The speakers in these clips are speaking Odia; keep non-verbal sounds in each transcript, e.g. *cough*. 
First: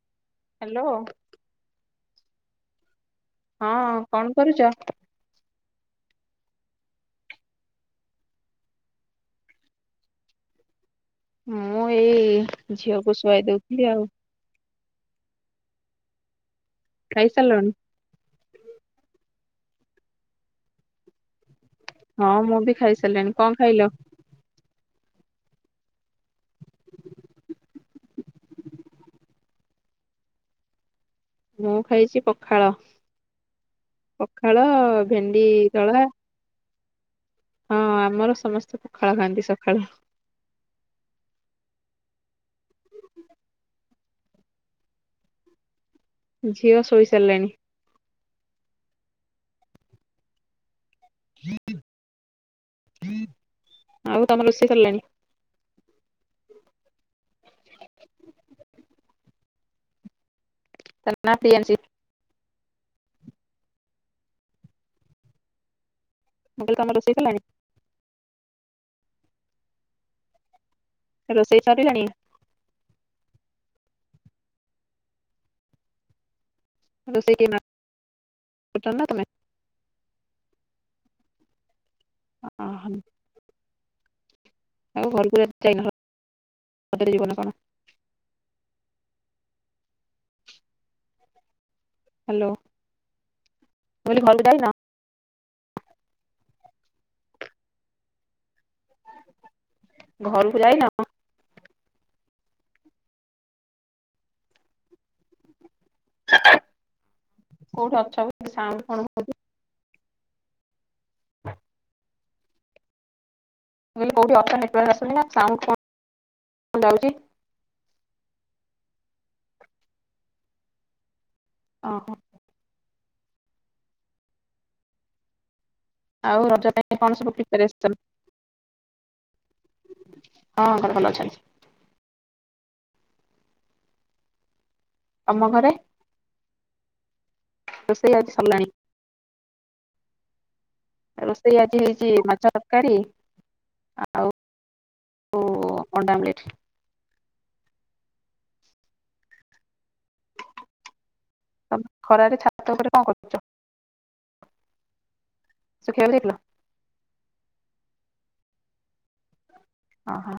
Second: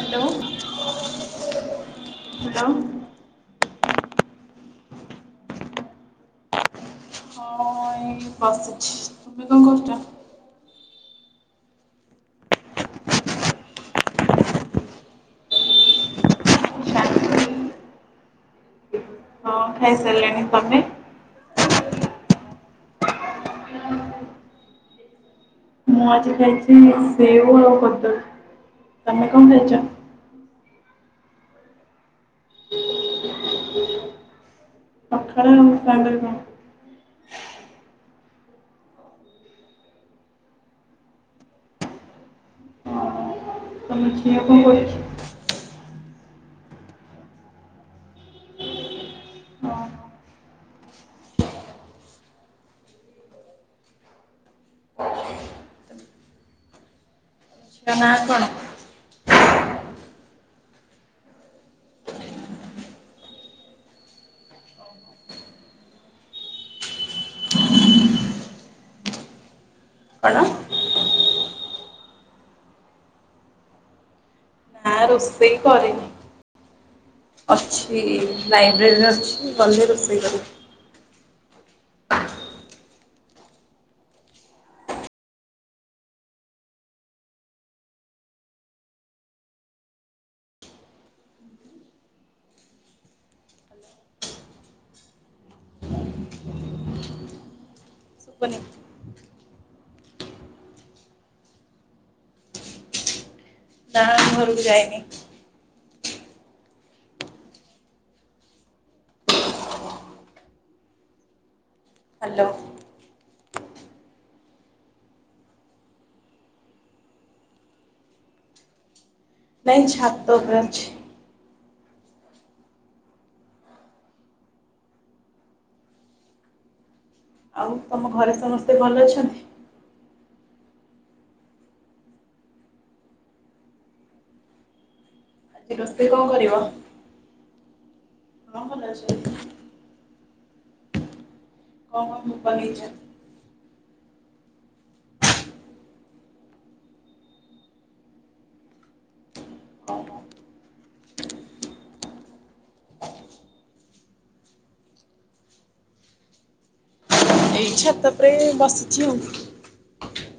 ହ୍ୟାଲୋ। ହ୍ୟାଲୋ। ହ୍ୟାଲୋ। ହଁ କଣ କରୁଛ? ହଁ ଏଇ ବସିଛି, ତୁମେ କଣ କରୁଛ? ମୁଁ ଏଇ ଝିଅକୁ ଶୁଆଇ ଦଉଥିଲି ଆଉ। ଖାଇସାରିଲଣି? ହଁ ଖାଇ ସାରିଲେଣି, ତମେ? ହଁ ମୁଁ ବି ଖାଇସାରିଲିଣି, କଣ ଖାଇଲ? ମୁଁ ଆଜି ଖାଇଛି ସେଓ ଆଉ କଦଳୀ ତମେ କଣ ଖାଇଛ? ମୁଁ ଖାଇଛି ପଖାଳ। ପଖାଳ ଭେଣ୍ଡି ପଖାଳ ଆଉ ଦଳା ସାଙ୍ଗରେ କଣ? ହଁ ଆମର ସମସ୍ତେ ପଖାଳ ଖାଆନ୍ତି ସକାଳୁ। *unintelligible* ଝିଅ ଶୋଇ ସାରିଲେଣି। ଆଉ ତମ ରୋଷେଇ ସାରିଲାଣି? *unintelligible* ତ ନା *unintelligible* ମୁ *unintelligible* *unintelligible* ରଷେଇ? *unintelligible* କଣ? ରୋଷେଇ ସାରିଲାଣି? ନା, ରୋଷେଇ କରେନି ରୋଷେଇ କିଏ ଅଛି କରୁଛନ୍ତି ନା ଲାଇବ୍ରେରୀରେ ତମେ? ଅଛି ଗଲେ ରୋଷେଇ କରିବି। ହ ଆଉ ଘର ଙ୍କୁ ଯାଇନରେ ଯିବ ନା କଣ? ହ୍ୟାଲୋ ମୁଁ କହିଲି ଘରକୂ ଯାଇନ? ଶୁଭୁନି ଘରକୁ ଯାଇନ? ନା ଘରକୁ ଯାଇନି। କୋଉଠି ଅଛ ବ ସାଉଣ୍ଡ କଣ ହଉଚି? ହ ହଲୋ କହିଲ କେଉଁଠି ନେଟୱାର୍କ ଆସୁନି ନା ସାଉଣ୍ଡ କଣ ଯାଉଛି। ନାଇଁ ଛାତ ଉପରେ ଅଛି। ଓହ। ଆଉ ରଜ ପାଇଁ କଣ ସବୁ ଆଉ ପ୍ରିପାରେସନ ତମ ଘରେ ସମସ୍ତେ ଭଲ ଅଛନ୍ତି? ହଁ ଘର ଭଲ ଅଛନ୍ତି। ତମ ଘରେ ଆଜି ରୋଷେଇ କଣ କରିବ? ଦ ଆଜି ସରିଲାଣି ହଲା ସେ ରୋଷେଇ ଆଜି କଣ ହେଇଛି ମାଛ କଣ ତରକାରୀ ବନେଇଛନ୍ତି? ଆଉ ଓହ ଅଣ୍ଡା ଆମଲେଟ। ଓହୋ, ତମ ଖରାରେ ଛାତ ଉପରେ କଣ କରୁଛ? ଶୁଖେଉ ଦେଇଥିଲ। ଏଇ ଛାତ ପରେରେ ବସିଛି ଆଉ। ଓହଁ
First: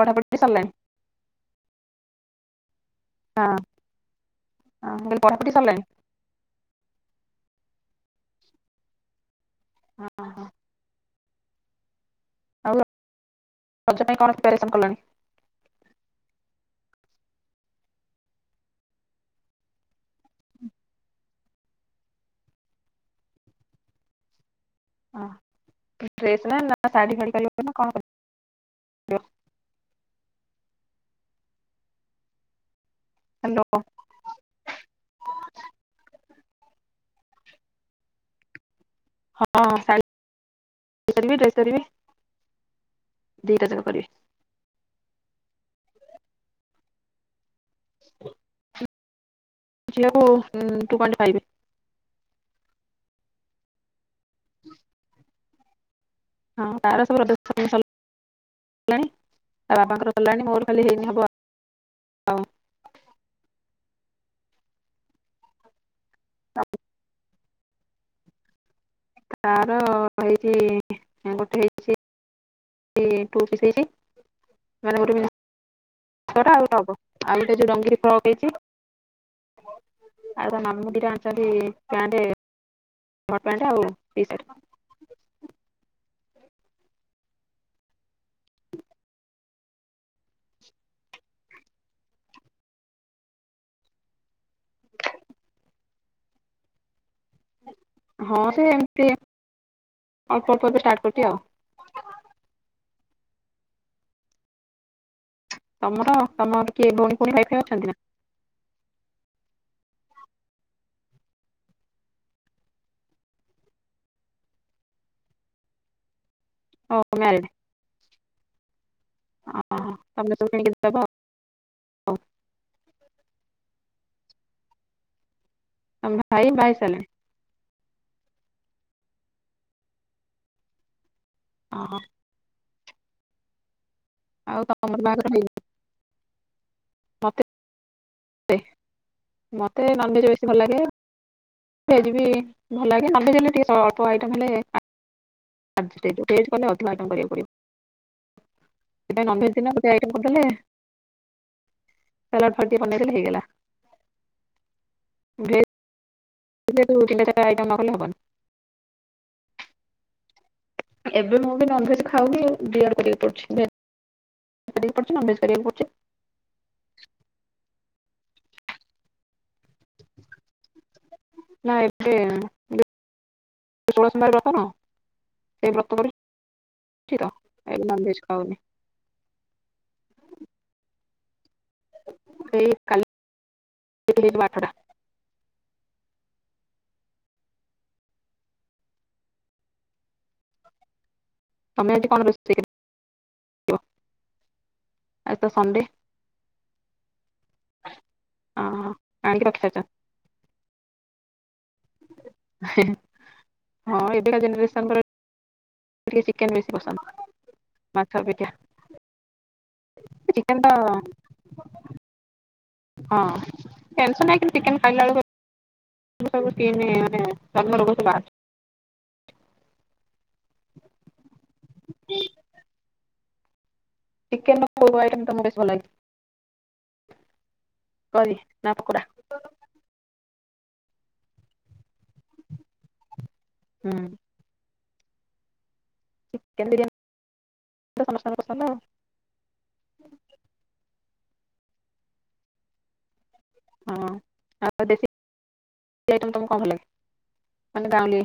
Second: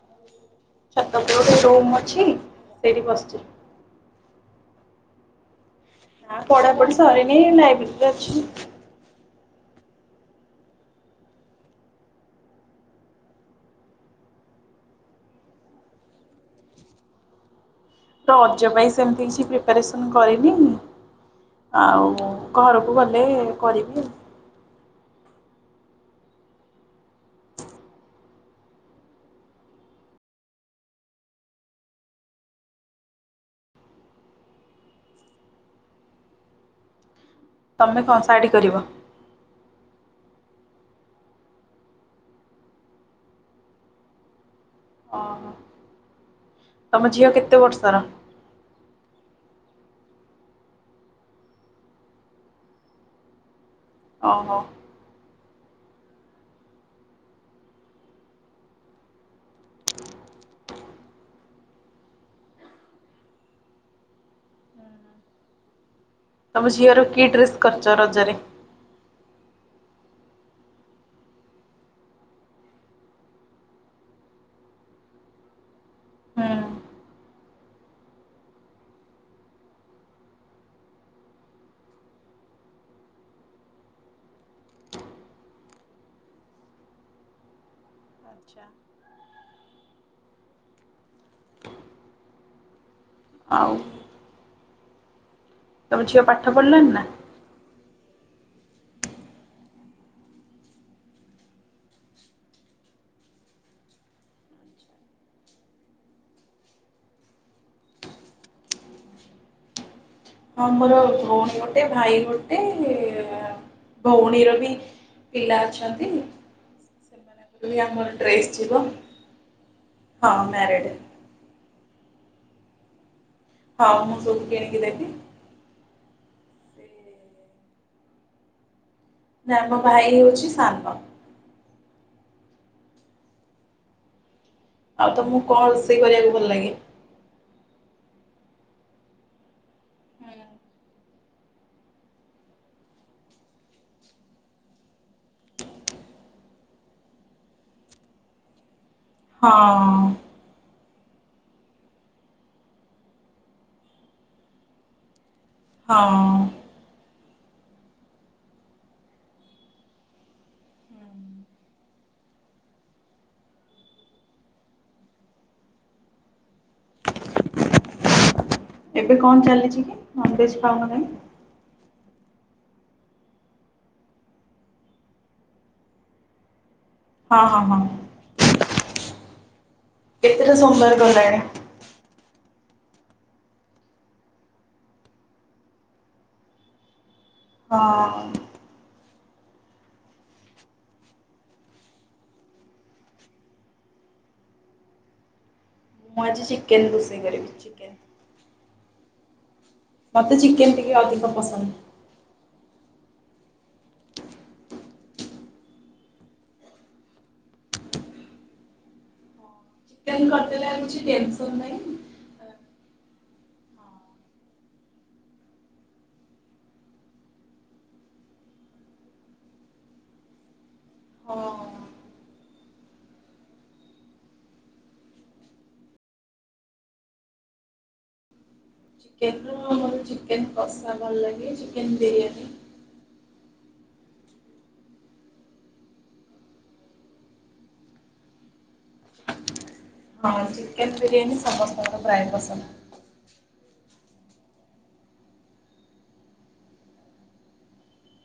ପଢ଼ା ପଢି ସାରିଲଣି? ଗୋଟ ଗୋଟେ ରୁମ ଅଛି ସେଠି ବ ହଁଲେ ପଢା ପଢ଼ୀ ସରିଲାଣି? ହଁ ପଢାପଢି ସରିନି ଲାଇବ୍ରେରୀରେ ଅଛି। ହଁ ହଁ ଆଉ ରଜ ପାଇଁ କଣ ପ୍ରିପାରେସନ୍ କଲଣି? ତ ରଜ ପାଇଁ ସେମିତି କିଛି ପ୍ରିପାରେସନ କରିନି। ଆଉ ଘରକୁ ଗଲେ କରିବି। ହଁ ଡ୍ରେସ ନା ନା ଶାଢୀ *unintelligible* *unintelligible* କରିବ ହ୍ୟାଲୋ ତୁମେ କଣ ଶାଢ଼ୀ କରିବ? ହଁ ଶାଢୀ କରିବି ଡ୍ରେସ୍ କରିବି ଦିଟା ଯାକ କରିବି। ଓହୋ ତମ ଝିଅ କେତେ ବର୍ଷର? ଜି କୁ ଟୁ ପଏଣ୍ଟ ଫାଇଭ୍ ଓହୋ ହଁ ତାର ସବୁ *inaudible* ସରଲାଣି ତା ବାବାଙ୍କର ସରଲାଣି ମୋର ଖାଲି ହେଇନି ହବ। ଆଉ ତମ ଝିଅ ର କି ଡ୍ରେସ୍ କରିଚ ରଜରେ? ତାର ହେଇଚି ଏଁ ଗୋଟେ ହେଇଚି *unintelligible* ଟୁ ପିସି ହେଇଚି ମାନେ ଗୋଟେ ହୁଁ। ସେଟା ଆଉ ଟପ ଆଉ ଗୋଟେ ଯୋଉ ରଙ୍ଗିନ ଫ୍ରକ ହେଇଚି। ଆଉ ତା ମାମୁଁ ଦିଟା ଆଣିଚନ୍ତି ପ୍ୟାଣ୍ଟ ହଟ୍ ପ୍ୟାଣ୍ଟ ଆଉ ଟି ସାର୍ଟ। ଆଚ୍ଛା। ଆଉ ତମ ଝିଅ ପାଠ ପଢିଲାଣି ନା? ହଁ ସେ ଏମତି ଅଳ୍ପ ଅଳ୍ପ ଏବେ ଷ୍ଟାର୍ଟ କରୁଚି ଆଉ। ତମର ତମର କିଏ ଭଉଣୀ ଫଉଣୀ ଭାଇ ଫାଇ ଅଛନ୍ତି ନା? ହଁ ମୋର ଭଉଣୀ ଗୋଟେ ଭାଇ ଗୋଟେ ଭଉଣୀର ବି ପିଲା ଅଛନ୍ତି। ଓ ମ୍ୟାରେଜ। ପୁଣି ଆମର ଡ୍ରେସ୍ ଯିବ। ହଁ ହଁ ତମେ ସବୁ କିଣିକି ଦବ। ଆଉ ହଁ ମୁଁ ସବୁ କିଣିକି ଦେବି। ତମ ଭାଇ ବାହା ହେଇ ସାରିଲେଣି? ନା ମୋ ଭାଇ ହଉଚି ସାନ। ଅହୋ। ଆଉ ତ ଆଉ ତମୁକୁ କଣ ରୋଷେଇ କରିଆକୁ ଭଲ ଲାଗେ? ମତେ *inaudible* ମତେ ନନଭେଜ୍ ବେଶୀ ଭଲ ଲାଗେ। ଭେଜ୍ ବି ଭଲ ଲାଗେ ନନଭେଜ୍ ହେଲେ ଟିକେ ସ ଅଳ୍ପ ଆଇଟମ ହେଲେ ଆ *inaudible* ଭେଜ୍ କଲେ ଅଧିକ ଆଇଟମ କରିଆକୁ ପଡିବ। ଏ ନନଭେଜ୍ ଥିଲେ ଗୋଟେ ହଁ ଆଇଟମ କରିଦେଲେ ସାଲାଡ ଫାଲ୍ ଟିକେ ବନେଇ ଦେଲେ ହେଇଗଲା ଭେ- ହଁ। ଦେ ତୁ ତିନି ଚାରିଟା ଆଇଟମ୍ ନ କଲେ ହବନି। ଏବେ ମୁଁ ବି ନନଭେଜ୍ ଖାଉନି ଦି ଆଡୁ କରିଆକୁ ପଡୁଚି ଭେ କରିଆକୁ ପଡୁଚି ନନଭେଜ୍ କରିଆକୁ ପଡୁଚି। ଏବେ କଣ ଚାଲିଚି କି ନନଭେଜ୍ ଖାଉନ କାଇଁ? ନା ଏବେ *inaudible* ଷୋଳ ସୋମବାର ବ୍ରତ ନୁହ ସେଇ ବ୍ରତ କରୁଚି। ହଁ ହଁ ହଁ ଖାଉନି କେତେଟା ସୋମବାର କଲେଣି? ଏଇ କାଲି *unintelligible* ହେଇଯିବ ଆଠଟା। ହଁ। ତମେ ଆଜି କଣ ରୋଷେଇ କ ଆଜି ତ ସଣ୍ଡେ। ମୁଁ ଆଜି ଚିକେନ୍ ରୋଷେଇ କରିବି। ଚିକେନ। ଅ ହ ଆଣକି ରଖି ସାରିଚ। ମତେ ଚିକେନ ଟିକେ ଅଧିକ ପସନ୍ଦ। ହେ ହେ ହଁ ଏବେକା ଜେନେରେସନ୍ ରେ ଟିକେ ଚିକେନ ବେଶୀ ପସନ୍ଦ ମାଛ ଅପେକ୍ଷା। ଚିକେନ କରିଦେଲେ ଆଉ କିଛି ଟେନସନ୍ ନାଇଁ। ହଁ ଟେନସନ୍ ନାହିଁ କିନ୍ତୁ ଚିକେନ୍ ଖାଇଲା ବେଳୁକୁ ଏବେ ସବୁ ସ୍କିନ୍ ମାନେ ଚର୍ମ ରୋଗ ସବୁ ବାହାରୁଚି। ହଁ। *unintelligible* ଚିକେନ ର କୋଉ କୋଉ ଆଇଟମ୍ ତମୁକୁ ବେଶୀ ଭଲ ଲାଗେ କରି ନା ପକୋଡା? ତେନୁ ଆମର ଚିକେନ କଷା ଭଲ ଲାଗେ ଚିକେନ ବିରିୟାନୀ। ହୁଁ। ଚିକେନ ବିରିୟାନୀ *inaudible* ସମସ୍ତଙ୍କର ପସନ୍ଦ ଆଉ। ହଁ ଚିକେନ ବିରିୟାନୀ ସମସ୍ତଙ୍କ ପ୍ରାୟ ପସନ୍ଦ। ହଁ ଆଉ ଦେଶୀ। ଆଇଟମ ତମକୁ କଣ ହେଲା ମାନେ ଗାଁଉଲି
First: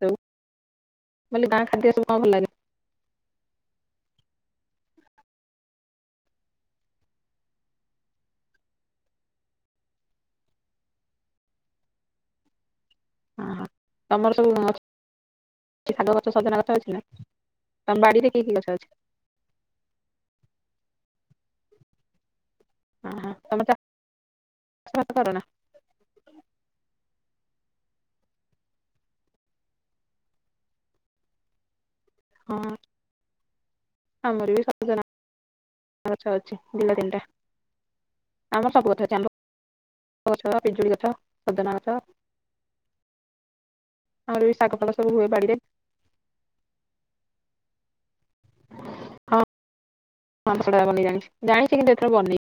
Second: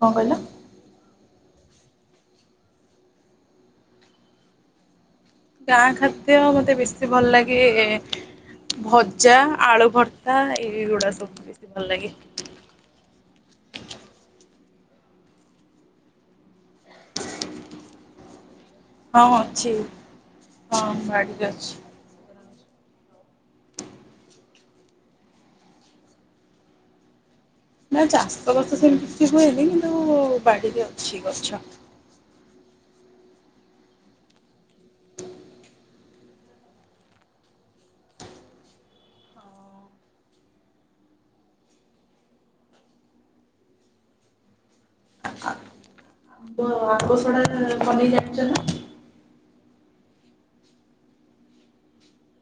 କଣ କହିଲ? ବୋଲି ଗାଁ ଖାଦ୍ୟ ସବୁ କଣ ଭଲ ଲାଗେ? ଗାଁ ଖାଦ୍ୟ ମତେ ବେଶୀ ଭଲ ଲାଗେ ଭଜା ଆଳୁ ଭର୍ତା ଏଇଗୁଡା ସବୁ ବେଶୀ ଭଲ ଲାଗେ। ହଁ ହଁ ତମର ସବୁ କି ସାଗ ଗଛ ସଜନା ଅଛି ନା ତମ ବାଡ଼ିରେ କି କି ଗଛ ଅଛି? ହଁ ଅଛି ହଁ ବାଡିରେ ଅଛି। ହଁ ହଁ ତମ ଚା *unintelligible* ସ କରୁନା ନା ଚାଷବାସ ସେମିତି କିଛି ହୁଏନି କିନ୍ତୁ ବାଡିରେ ଅଛି ଗଛ। ହ। ଆମର ବି ସଜ *inaudible* ଗଛ ଅଛି ଦିଟା ତିନିଟା। ଆମର ସବୁ ଗଛ ଅଛି ଆମ୍ୱ ପଣସ ପିଜୁଳି ଗଛ ସଜନ ଗଛ। ଆହୁରି ବି ଶାଗ ଫାଗ ହୁଏ ବାଡିରେ। ଆମ୍ବ ଆବ ସଡା ବନେଇ ଜାଣିଛ ନା? ହଁ। ଆମ୍ବ ସଡା ବନେଇ ଜାଣିଛି ଜାଣିଛି କିନ୍ତୁ ଏଥର ବନି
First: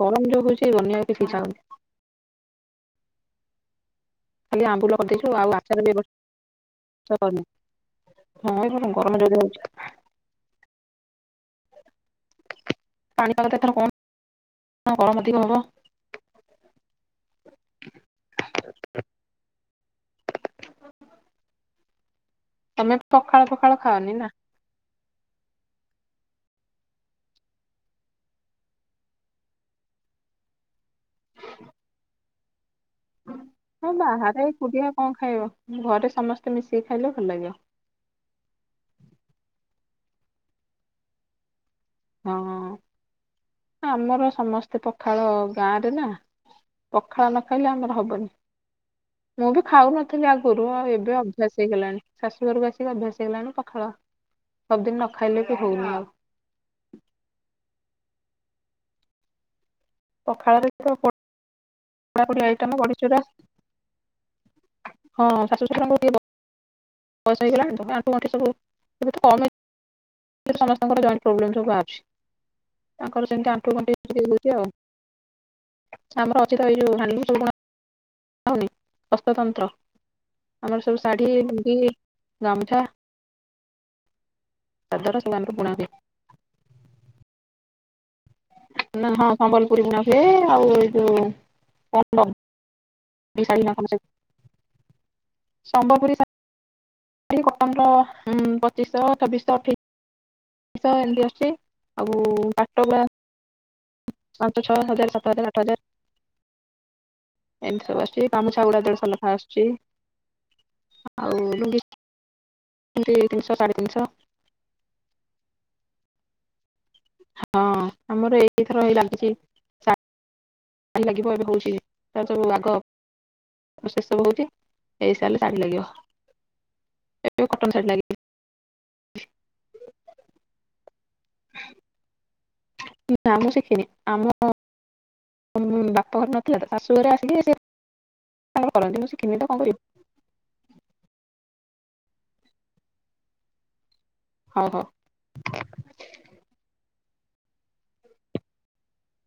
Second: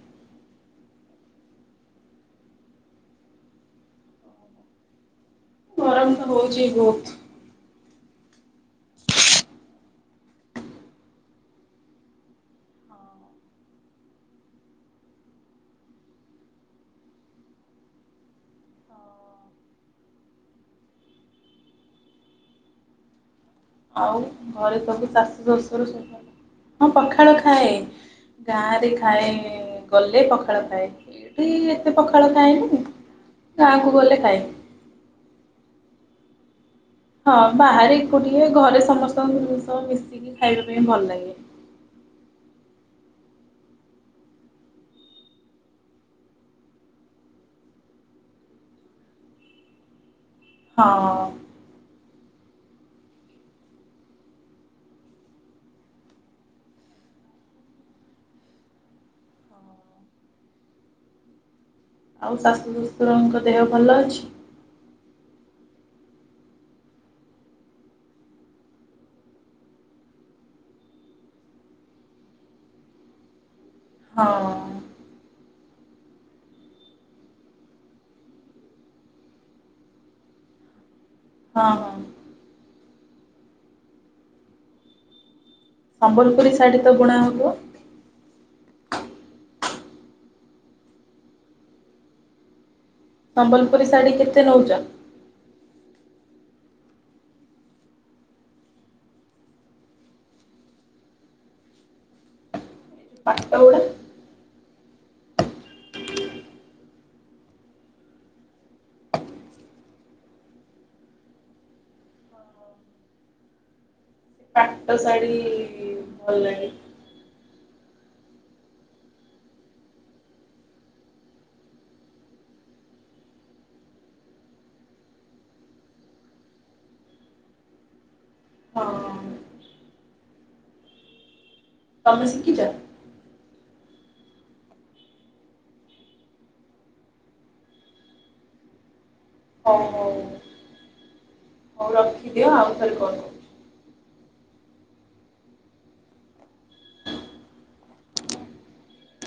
ଗରମ ଯୋଗ ହଉଛି ବନାଇବାକୁ କିଛି ଇଛା ହଉନି। ଖାଲି ଆମ୍ବୁଲ କରିଦେଇଛୁ ଆଉ ଆଚାର ଗରମ ତ ହଉଛି ବହୁତ। ବ୍ୟବସ୍ଥା କ *unintelligible* ହଁ ଏଇ କଣ ଗରମ ଯଦି ହଉଛି। ପାଣି ପାଗ ତ ଏଥର କଣ ଗରମ ଅଧିକ ହବ। ତମେ ପଖାଳ ପଖାଳ ଖାଅନି ଆଉ ନା। ଘରେ ସବୁ ଶାଶୁ ଶଶୁର ସେମାନେ ହଁ ପଖାଳ ଖାଏ ଗାଁ ରେ ଖାଏ ଗଲେ ପଖାଳ ଖାଏ। ଏଠି ଏତେ ପଖାଳ ଖାଏନି। ଗାଁକୁ ହଁ ଗଲେ ଖାଏ। ବାହାରେ କୁଡିଆ କଣ ଖାଇବ ଘରେ ସମସ୍ତେ ମିଶିକି ଖାଇଲୁ। ହଁ ବାହାରେ ଏକୁଟିଏ ଘରେ ସମସ୍ତଙ୍କ ଜିନିଷ ମିଶିକି ଖାଇବା ପାଇଁ ଭଲ ଲାଗେ। ହଁ ଆମର ସମସ୍ତେ ପଖାଳ ଗାଁରେ ନା ପଖାଳ ନ ଖାଇଲେ ଆମର ହବନି ମୁଁ ବି ଖାଉନ ଯାହା କରୁ ଆଉ ଏବେ ହଁ ଅଭ୍ୟାସ। ହେଇଗଲାଣି ଶାଶୁ ଘରକୁ ଆସିକି ଅଭ୍ୟାସ ହେଇଗଲାଣି ପାଖାଳ ସବୁଦିନ ନ ଖାଇଲେ ବି ହଉନି ଆଉ। ପଖାଳରେ ପୋଡା ଆଉ ପୋଡି ଶାଶୁ ଆଇଟମ ବଡିଚୁରା ଶ୍ୱଶୁରଙ୍କ ଦେହ ଭଲ ଅଛି। ହଁ ଶାଶୁ ଶଶୁରଙ୍କ ବୟସ ହେଇଗଲାଣି ତ ଏ ଆଣ୍ଠୁ ଗଣ୍ଠି ସବୁ କମ ସମସ୍ତଙ୍କର ଜଏଣ୍ଟ ପ୍ରୋବ୍ଲେମ ସବୁ ବାହରିଛି ଆଙ୍କର ସେମିତି ଆଣ୍ଠୁ ଗଣ୍ଠି ସିମିତି ହଁ ହଉଚି ଆଉ। ଆମର ଅଛିିତ ତ ଏଇ ଯୋଉ ହ୍ୟାଣ୍ଡଲୁମ୍ ସବୁ ବୁଣା। ଆଉନି ହସ୍ତତନ୍ତ୍ର ଆମର ସବୁ ଶାଢୀ ହଁ ମୁଣ୍ଡି ହଁ ଗାମୁଛା। *unintelligible* ସମ୍ବଲପୁରୀ ଶାଢୀ ତ ବୁଣା ହେବ। ନା ହଁ ସମ୍ବଲପୁରୀ ବୁଣା ହୁଏ ଆଉ ଏଇ ଯୋଉ ପଣ୍ଡ ସମ୍ବଲପୁରୀ ଶାଢ଼ୀ କେତେ ନଉଛ? ସମ୍ବଲପୁରୀ ଶାଢୀ ଏଇ କଟନ ର ପଚିଶହ ଛବିଶହ ଅଠେଇଶ ଏଷ ଏମିତି ଅଛି ଆଉ ପାଟ ଗଳା ପାଟଗୁଡ଼ା। ପାଞ୍ଚ ଛଅ ହଜାର ସାତ ହଜାର ଆଠ ହଜାର ଏମିତି ସବୁ ଆଶୁଛି ଗାମୁଛା ଗୁଡା ଦେଡସ ଲେଖା ଆଶୁଛି। ଆଉ ମିତି ତିନିସ ସାଡେ ତିନିସ ପାଟ ଶାଢ଼ୀ ଭଲ ଲାଗେ। ହଁ ଆମର ଏଇଥର ହେଇ ଲାଗୁଛି। ଭଲ ଲାଗିବ ଏବେ ହଉଛି ତା ମୁଁ ଆଗ ପ୍ରସେସ ସବୁହଉଛି ହେଇସାରିଲେ ଶାଢୀ ଲାଗିବ ଏ କଟନ ଶାଢୀ ଲାଗି ହଁ ହଁ। ତମେ ଶିଖିଛ। ନା ମୁ ସିଖିନି ଆମ ବାପ ଘରେ ନଥିଲା ତ ଶାଶୁ ଘରେ ଆସିକି ସେ କରନ୍ତି ମୁ ହଉ ହଉ ହଉ ରଖିଦିଅ ଆଉ ଥରେ କଲ ହଁ ହଁ।